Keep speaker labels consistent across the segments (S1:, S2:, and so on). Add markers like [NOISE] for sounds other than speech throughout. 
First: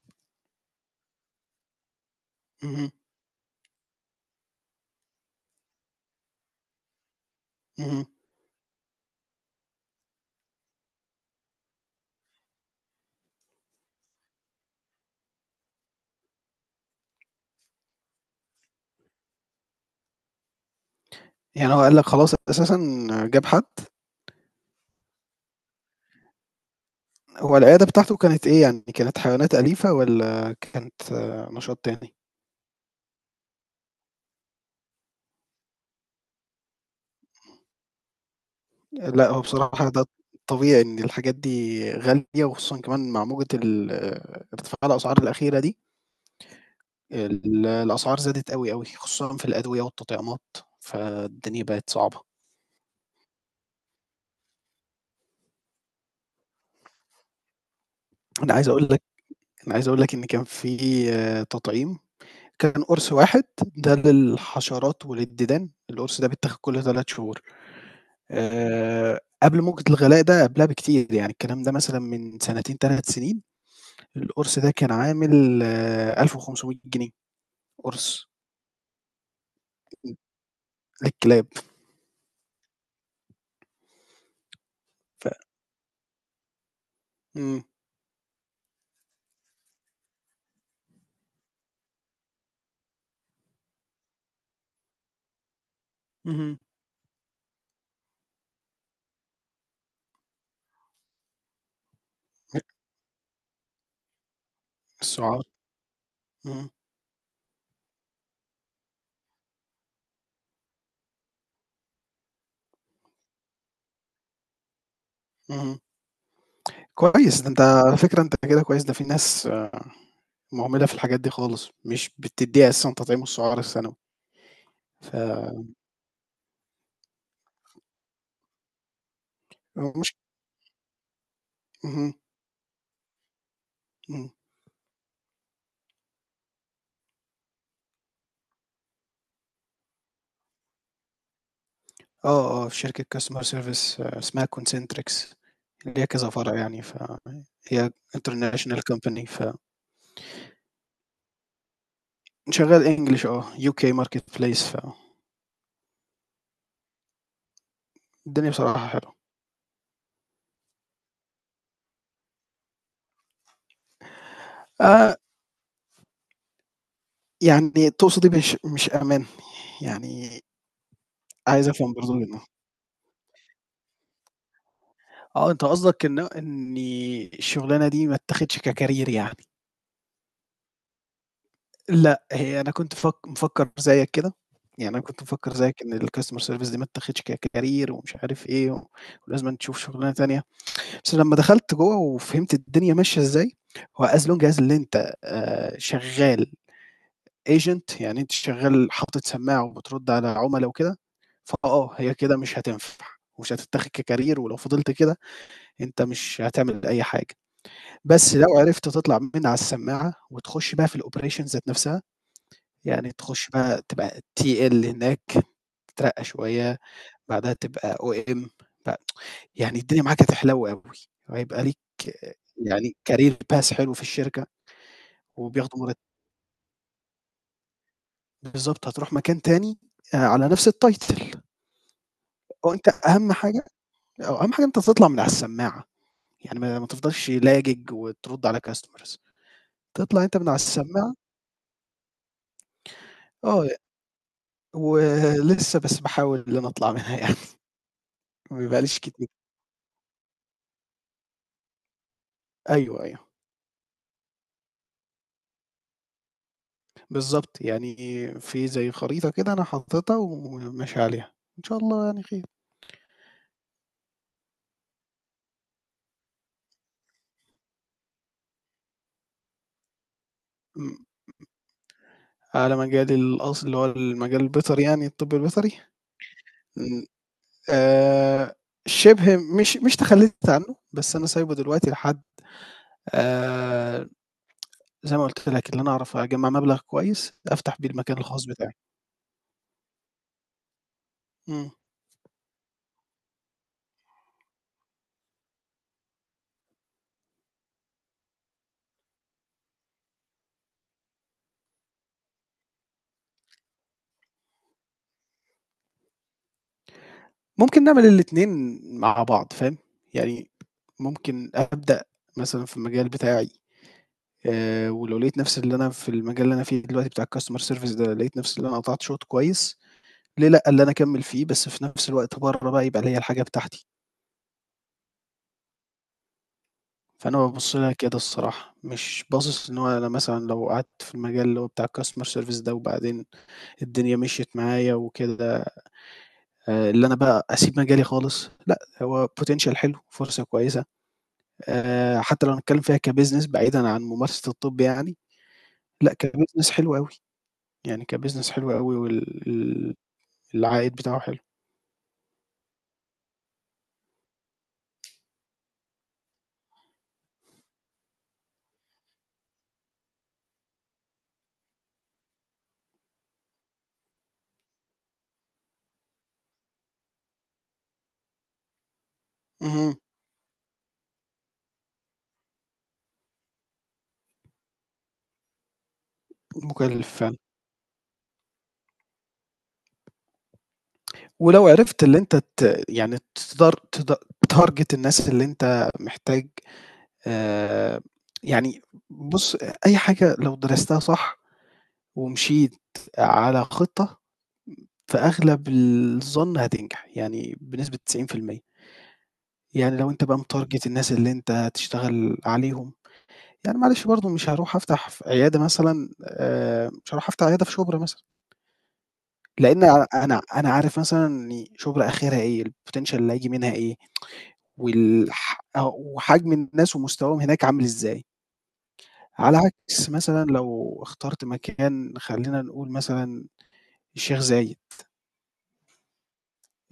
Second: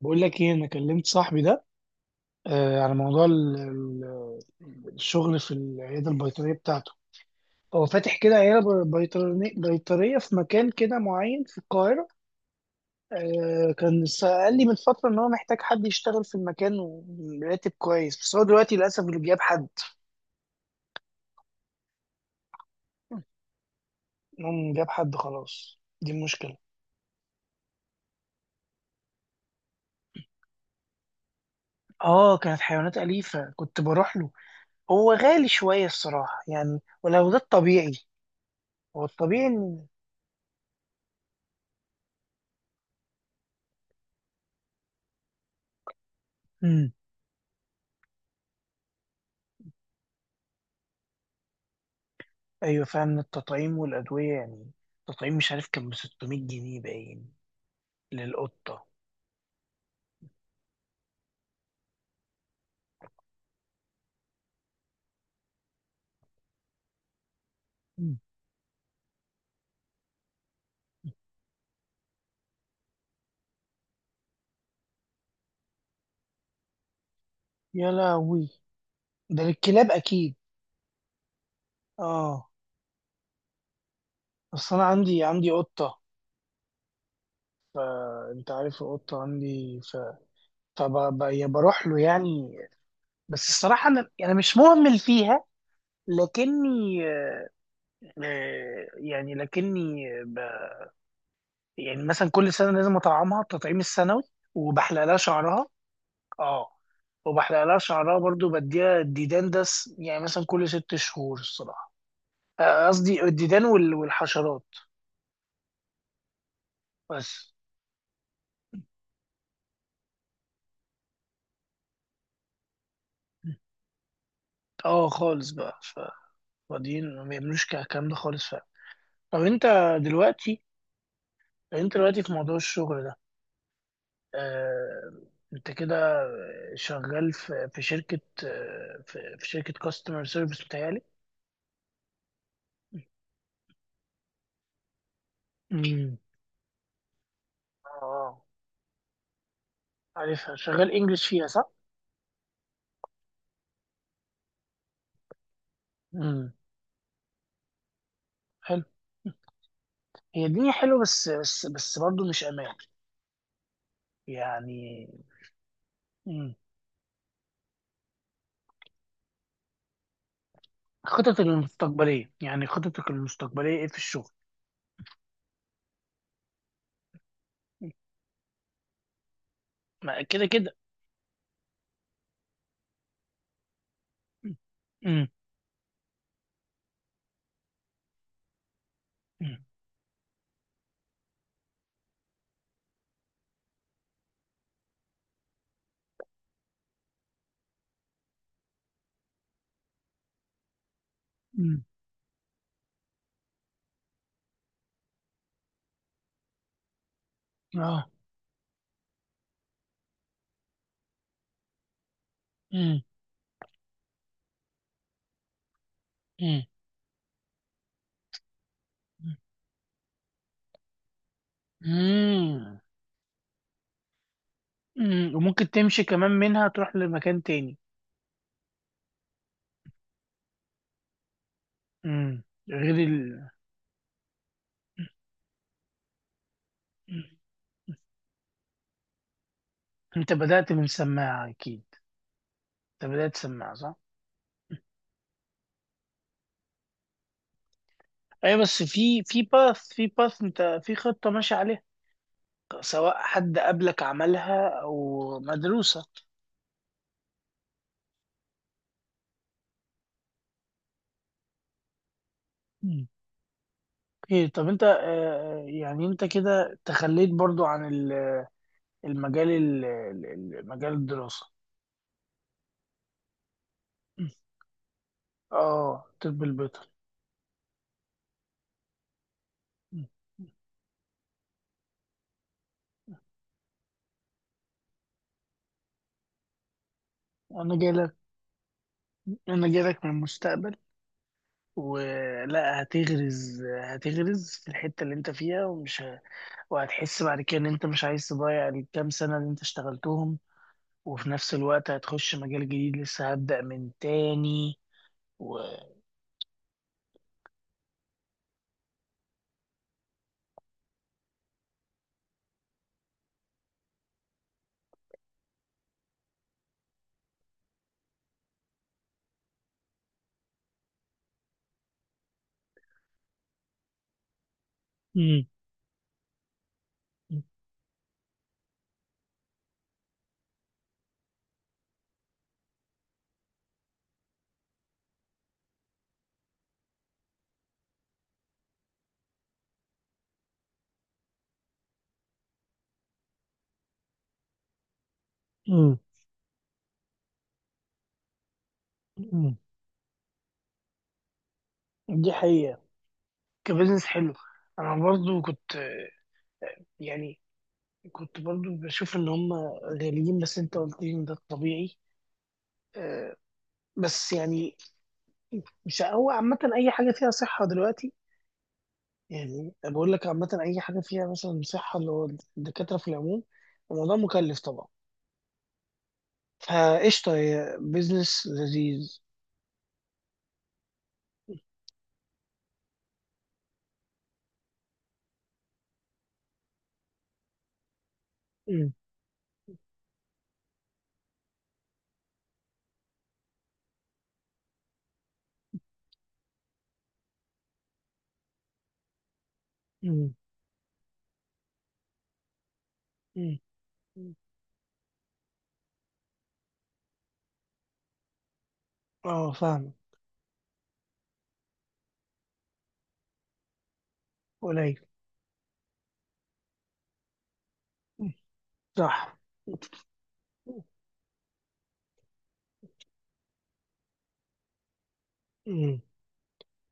S1: بقول لك ايه، انا كلمت صاحبي ده آه
S2: اهم،
S1: على موضوع الشغل في العياده البيطريه بتاعته. هو
S2: اهم.
S1: فاتح كده عياده بيطريه في مكان كده معين في القاهره. قال لي من فتره ان هو محتاج حد يشتغل في المكان وراتب كويس، بس هو دلوقتي للاسف اللي جاب حد.
S2: يعني هو قال لك خلاص أساسًا جاب حد،
S1: إنهم جاب حد خلاص، دي المشكله.
S2: هو العيادة بتاعته كانت إيه يعني، كانت حيوانات أليفة والّا كانت نشاط تاني؟
S1: اه، كانت حيوانات اليفه، كنت بروح له. هو غالي شويه الصراحه يعني، ولو ده الطبيعي. هو
S2: لأ هو
S1: الطبيعي ان...
S2: بصراحة ده طبيعي إن الحاجات دي غالية وخصوصًا كمان مع موجة ال آه، ارتفاع الأسعار الأخيرة دي،
S1: مم.
S2: الأسعار زادت أوي، أوي، خصوصًا في الأدوية والتطعيمات، فالدنيا بقت صعبة.
S1: ايوه فعلا، التطعيم والادويه يعني، التطعيم مش عارف كان ب 600 جنيه باين،
S2: أنا عايز
S1: للقطه.
S2: أقول لك أنا عايز أقول لك إن كان في تطعيم، كان قرص واحد ده للحشرات وللديدان، القرص ده بيتاخد كل 3 شهور.
S1: مم.
S2: قبل موجة الغلاء ده قبلها بكتير، يعني الكلام ده مثلًا من سنتين 3 سنين، القرص ده كان عامل 1500 جنيه
S1: يا
S2: قرص
S1: لهوي. ده للكلاب اكيد.
S2: للكلاب،
S1: اه، بس انا عندي
S2: ف
S1: عندي قطه.
S2: إمم،
S1: انت عارف القطه عندي. فبروح له يعني. بس الصراحه انا مش مهمل فيها،
S2: اهم،
S1: لكني آه، يعني لكني ب... يعني مثلا كل سنه لازم اطعمها التطعيم السنوي، وبحلق لها
S2: السُعار،
S1: شعرها.
S2: اهم،
S1: اه. وبحلق لها شعرها برضو، بديها الديدان يعني مثلا كل 6 شهور الصراحة. قصدي الديدان والحشرات،
S2: اهم، كويس ده
S1: بس.
S2: أنت على فكرة أنت كده كويس، ده في ناس مهملة في الحاجات دي خالص، مش بتدّيها أساسًا تطعيم السُعار السنوي،
S1: اه،
S2: ف
S1: خالص بقى. فاضيين ما بيعملوش الكلام ده خالص، فعلا. طب انت
S2: مش
S1: دلوقتي انت
S2: اهم،
S1: دلوقتي في موضوع الشغل ده.
S2: إمم،
S1: آه... انت كده شغال في شركة. في شركة كاستمر سيرفيس بتهيألي.
S2: في شركة customer service اسمها concentrix ليها
S1: امم.
S2: كذا فرع يعني،
S1: اه،
S2: فهي
S1: آه.
S2: international company ف
S1: عارفها شغال انجلش فيها صح؟
S2: شغال English UK marketplace
S1: امم.
S2: فالدنيا
S1: حلو.
S2: بصراحة حلوة.
S1: هي الدنيا حلوة، بس برضه مش أمان يعني.
S2: آآ
S1: مم.
S2: يعني تقصد إيه مش مش أمان؟ يعني عايز أفهم برضه منّك.
S1: خططك المستقبلية إيه في الشغل؟
S2: أنت قصدك إنّي الشغلانة دي ما اتّاخدش كcareer يعني.
S1: ما كده كده.
S2: لأ، هي أنا كنت مفكّر زيّك كده، يعني أنا كنت
S1: مم.
S2: مفكّر زيّك إن الcustomer service دي ما اتّاخدش كcareer ومش عارف إيه، ولازمًا
S1: مم.
S2: تشوف شغلانة تانية، بس لمّا دخلت جوّه وفهمت الدنيا ماشية إزاي، هو as long as اللي أنت شغّال agent يعني أنتِ شغّال حاطط سماعة وبترُد على عُملا وكده،
S1: مم.
S2: هي كده مش هتنفع ومش هتتاخد كcareer ولو فضلت كده أنت مش هتعمل أي حاجة،
S1: آه.
S2: بس لو عرفت تطلع من على السماعة وتخُش بقى في الoperation ذات نَفْسها،
S1: مم.
S2: يعني تخُش بقى تبقى TL هناك، تترقّى
S1: مم.
S2: شوية، بعدها تبقى OM ب يعني الدنيا معاك هتحلو أوي، وهيبقى ليك
S1: مم.
S2: يعني career path حلو في الشركة
S1: مم. وممكن
S2: وبياخدوا
S1: تمشي كمان منها، تروح لمكان تاني.
S2: بالضبط، هتروح مكان تاني على نَفْس الtitle.
S1: مم.
S2: هو أنت
S1: غير
S2: أهم
S1: ال...
S2: حاجة آه، أهم حاجة أنت تطلع من على السماعة، يعني ما ما
S1: مم.
S2: تفضلش لاجج وترُد على customers تطلع
S1: أنت
S2: أنت من على
S1: بدأت من
S2: السماعة
S1: سماعة أكيد، أنت بدأت
S2: آه،
S1: سماعة صح؟
S2: ولسه بس باحاول إن أنا أطلع منها يعني [LAUGHS]
S1: أيوة،
S2: ما
S1: بس
S2: بقاليش كتير.
S1: في باث، أنت في خطة ماشي عليها،
S2: أيوه،
S1: سواء
S2: أيوه،
S1: حد قبلك عملها او مدروسة.
S2: بالضبط، يعني في زي خريطة كده أنا حاططها وماشي عليها، إن شاء الله يعني خير.
S1: مم. اوكي، طب انت يعني انت كده تخليت برضو عن المجال مجال
S2: إمم،
S1: الدراسة.
S2: على مجال الأصل اللي هو
S1: مم.
S2: المجال البيطري يعني الطب البيطري،
S1: اه، طب البيطري.
S2: إمم، آآ، شِبه مش مش
S1: مم.
S2: تخلّيت عنه، بس أنا سايبه دلوقتي لحد آآ زي ما قُلت لك، اللي أنا أعرف أجمّع مبلغ كويس
S1: انا
S2: أفتح بيه
S1: جايلك
S2: المكان الخاص بتاعي.
S1: انا جايلك من المستقبل.
S2: إمم.
S1: ولا هتغرز في الحتة اللي انت فيها، ومش وهتحس بعد كده ان انت مش عايز تضيع الكام سنة اللي انت اشتغلتهم، وفي نفس الوقت هتخش مجال جديد لسه هبدأ من تاني.
S2: ممكن نعمل الاتنين مع بعض فاهم، يعني ممكن أبدأ مثلًا في المجال بتاعي ولو لقيت نفسي اللي أنا في المجال اللي أنا فيه دلوقتي بتاع الcustomer service ده، لقيت نفسي اللي أنا قطعت شوط كويس، ليه لأ اللي أنا أكمّل فيه، بس في نفس الوقت برّه بقى يبقى ليّا الحاجة بتاعتي.
S1: امم،
S2: فأنا بابُص لها كده الصراحة، مش باصص إن هو أنا مثلًا لو قعدت في المجال اللي هو بتاع الcustomer service ده وبعدين الدنيا مشيت معايا وكده اللي أنا بقى أسيب مجالي خالص، لأ، هو potential حلو، فرصة كويسة، حتى لو هنتكلّم فيها كbusiness بعيدًا عن ممارسة الطب يعني،
S1: امم،
S2: لأ كbusiness حلو أوي، يعني كbusiness حلو أوي وال
S1: امم.
S2: ال العائد بتاعه حلو.
S1: دي حقيقة. كبزنس حلو. انا برضو يعني كنت برضو بشوف ان هم غاليين، بس انت قلت لي ان ده الطبيعي. آه، بس يعني، مش هو عامة اي حاجة فيها صحة دلوقتي يعني. أنا
S2: اهم،
S1: بقول لك عامة اي حاجة فيها مثلا صحة، اللي هو الدكاترة في العموم، الموضوع مكلف طبعا،
S2: مكلّف
S1: فقشطة
S2: فعلًا.
S1: هي بزنس لذيذ.
S2: ولو عرفت اللي أنت يعني تدار تد تtarget الناس اللي أنت محتاج آآ يعني
S1: امم.
S2: بُص، أي حاجة لو درستها صح ومشيت على خطة فأغلب الظن هتنجح، يعني بنسبة 90%. يعني لو أنت
S1: امم.
S2: بقى متارجت الناس اللي أنت هتشتغل عليهم،
S1: امم.
S2: يعني معلش برضه مش هاروح أفتح ف عيادة مثلًا مش هاروح أفتح عيادة في شُبرا مثلًا،
S1: اه
S2: لإن
S1: فاهم.
S2: أ أنا أنا عارف مثلًا إن شُبرا آخرها إيه، الpotential اللي هييجي منها إيه،
S1: قليل.
S2: وحجم الناس ومستواهم هناك عامل إزاي،
S1: مم. صح.
S2: على عكس مثلًا لو اخترت مكان خلّينا نقول مثلًا الشيخ زايد،
S1: امم.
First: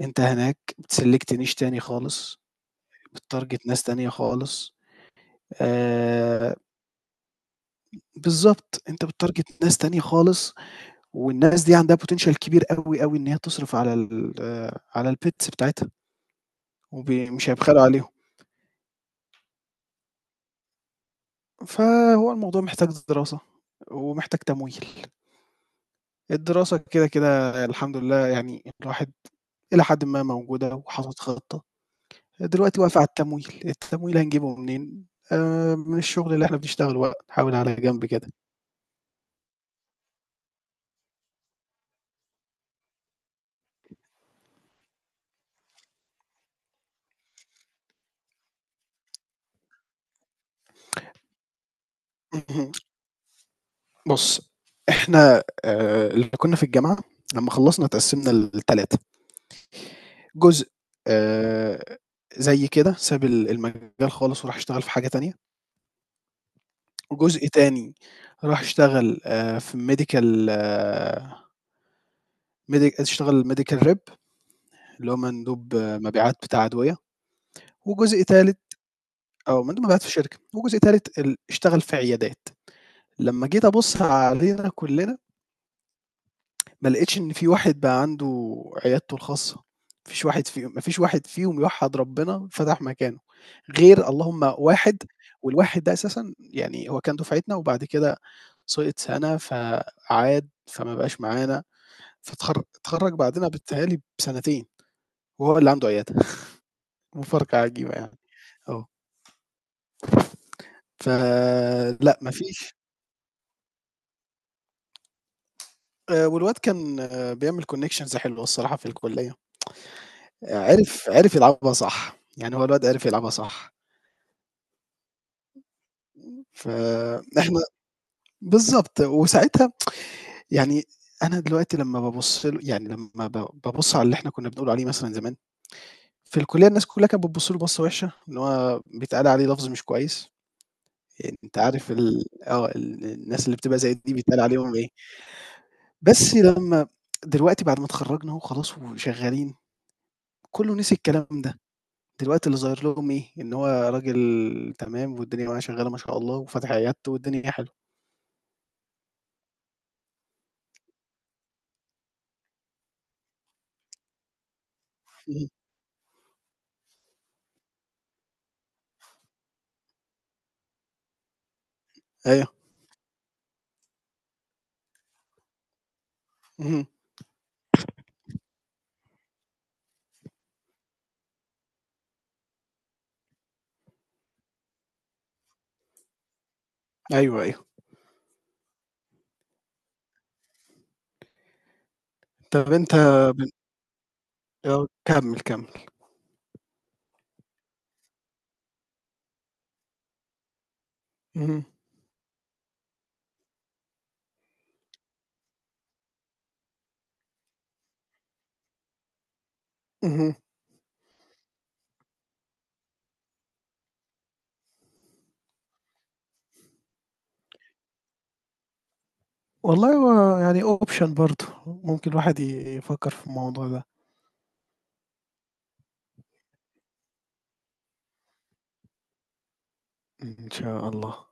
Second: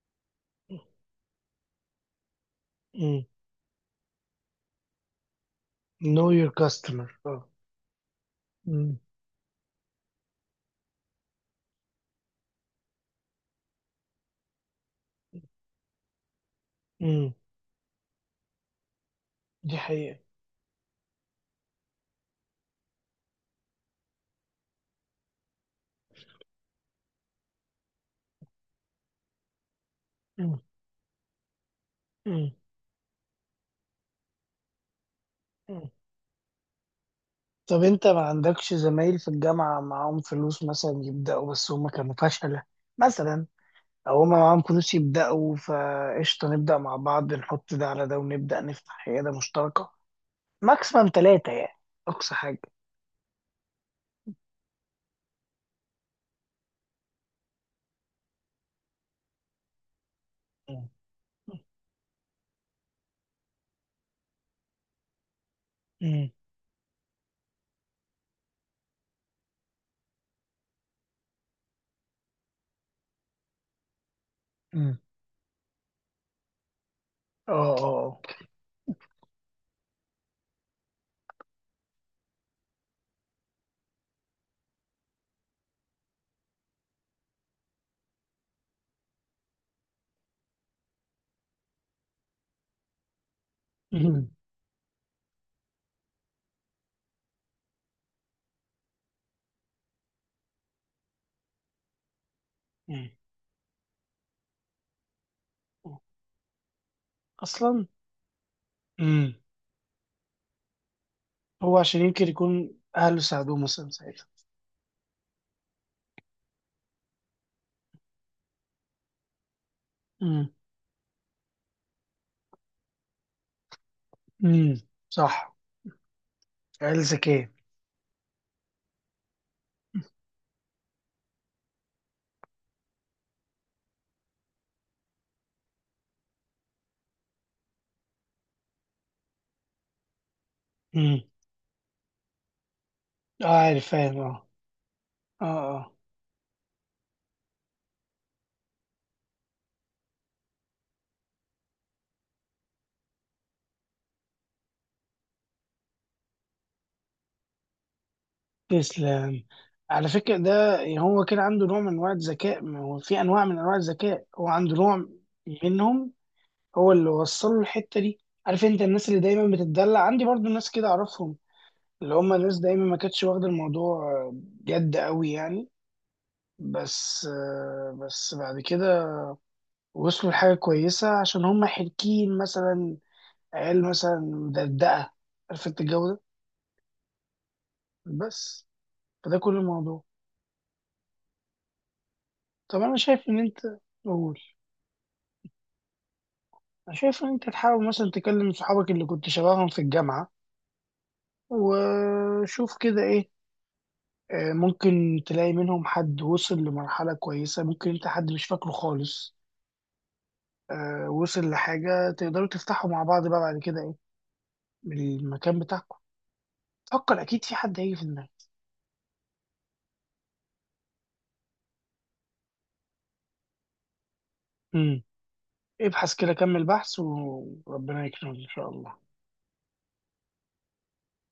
S2: أنت هناك select niche تاني خالص.
S1: مم.
S2: بتارجت ناس تانية خالص
S1: Know your
S2: آآ
S1: customer. اه.
S2: بالضبط،
S1: مم.
S2: أنت بتارجت ناس تانية خالص، والناس دي عندها potential كبير أوي، أوي إن هي تصرف على ال آه، على الpets بتاعتها،
S1: مم.
S2: مش هيبخلوا عليهم،
S1: دي حقيقة.
S2: فهو الموضوع محتاج دراسة، ومحتاج تمويل، الدراسة كده، كده الحمد لله يعني الواحد إلى حدٍ ما
S1: مم.
S2: موجودة وحاطط خطة،
S1: مم.
S2: دلوقتي واقف على التمويل، التمويل هنجيبه منين؟
S1: مم.
S2: من الشغل اللي إحنا بنشتغله بقى، نحاول على
S1: طب
S2: جنب
S1: انت ما
S2: كده.
S1: عندكش زمايل في الجامعة معاهم فلوس، مثلا يبدأوا بس هما كانوا فشلة، مثلا، او هما معاهم فلوس يبدأوا فقشطة، نبدأ مع بعض، نحط ده على ده، ونبدأ نفتح عيادة مشتركة، ماكسيمم ثلاثة يعني، أقصى حاجة.
S2: [LAUGHS] بُص، إحنا اللي كُنّا في الجامعة لمّا خلّصنا اتقسّمنا ل3، جزء
S1: مم.
S2: آآ زي كده ساب المجال خالص وراح اشتغل في حاجة تانية،
S1: مم.
S2: وجزء تاني راح اشتغل في medical medi اشتغل medical rep
S1: مم.
S2: اللي هو مندوب مبيعات بتاع أدوية،
S1: اه، اه، آه.
S2: وجزء تالت مندوب مبيعات في شركة، وجزء تالت اشتغل في عيادات. لمّا جيت أبُص علينا كُلّنا ما لقيتش إن في واحد بقى عنده عيادته الخاصة، ما فيش واحد فيهم يوحّد ربنا فتح مكانه، غير
S1: مم.
S2: اللهم واحد والواحد ده أساسًا يعني هو كان دُفعتنا وبعد كده سقط سَنة فعاد، فما بقاش معانا،
S1: مم.
S2: اتخرّج بعدنا بيتهيأ لي بسنتين وهو اللي عنده عيادة، [LAUGHS] مفارقة
S1: أصلا.
S2: عجيبة يعني، آه،
S1: مم. هو عشان
S2: فلأ
S1: يمكن
S2: ما
S1: يكون
S2: فيش
S1: أهله ساعدوه مثلا ساعتها.
S2: والواد كان بيعمل connections حلوة الصراحة في الكُلّية، عرف عرف يلعبها صح، يعني هو الواد عرف يلعبها صح.
S1: امم. صح. عيال ذكية.
S2: فإحنا بالضبط، وساعتها يعني أنا دلوقتي لمّا بابُص له يعني لمّا بابُص على اللي إحنا كُنّا بنقول عليه مثلًا زمان، في الكُلّية الناس كُلّها كانت بتبُص له بصّة وِحشة، إن هو بيتقال عليه لفظ مش كويس،
S1: امم.
S2: يعني أنت عارف ال آه، ال الناس
S1: آه،
S2: اللي بتبقى
S1: عارف،
S2: زي دي
S1: فاهم،
S2: بيتقال
S1: اه.
S2: عليهم إيه،
S1: اه، اه.
S2: بس لمّا دلوقتي بعد ما اتخرّجنا أهو خلاص وشغّالين، كُلّه نسي الكلام ده، دلوقتي اللي ظاهر لهم إيه، إن هو راجل تمام والدنيا معاه شغّالة ما شاء الله وفاتح عيادته والدنيا حلوة.
S1: تسلم. على فكرة، ده هو كده عنده نوع من أنواع الذكاء، ما هو في أنواع من أنواع الذكاء، هو عنده نوع
S2: اهم،
S1: منهم. هو اللي وصل له الحتة دي. عارف أنت الناس اللي دايما بتتدلع عندي، برضو ناس كده أعرفهم، اللي هم
S2: أيوه،
S1: ناس دايما ما كانتش واخدة الموضوع جد قوي يعني،
S2: اهم،
S1: بس بعد كده وصلوا لحاجة كويسة، عشان هم حركين مثلا، عيال مثلا مدردقة، عارف أنت الجو ده.
S2: أيوه، أيوه.
S1: بس. فده كل الموضوع.
S2: طَب
S1: طب
S2: أنت
S1: انا شايف ان
S2: بن
S1: انت. قول.
S2: آه، كمّل، كمّل.
S1: انا شايف ان انت تحاول مثلا تكلم صحابك اللي كنت شبههم في الجامعة،
S2: اهم،
S1: وشوف كده ايه. ممكن تلاقي منهم حد وصل لمرحلة كويسة، ممكن انت حد مش فاكره خالص.
S2: اهم.
S1: وصل لحاجة تقدروا تفتحوا مع بعض بقى، بعد كده ايه، من المكان بتاعكم. فكر اكيد في حد هيجي في دماغك.
S2: والله هو يعني option برضه، ممكن الواحد يفكّر في الموضوع ده.
S1: امم. ابحث كده، كمل بحث، وربنا يكرمك ان شاء الله.
S2: إن شاء الله.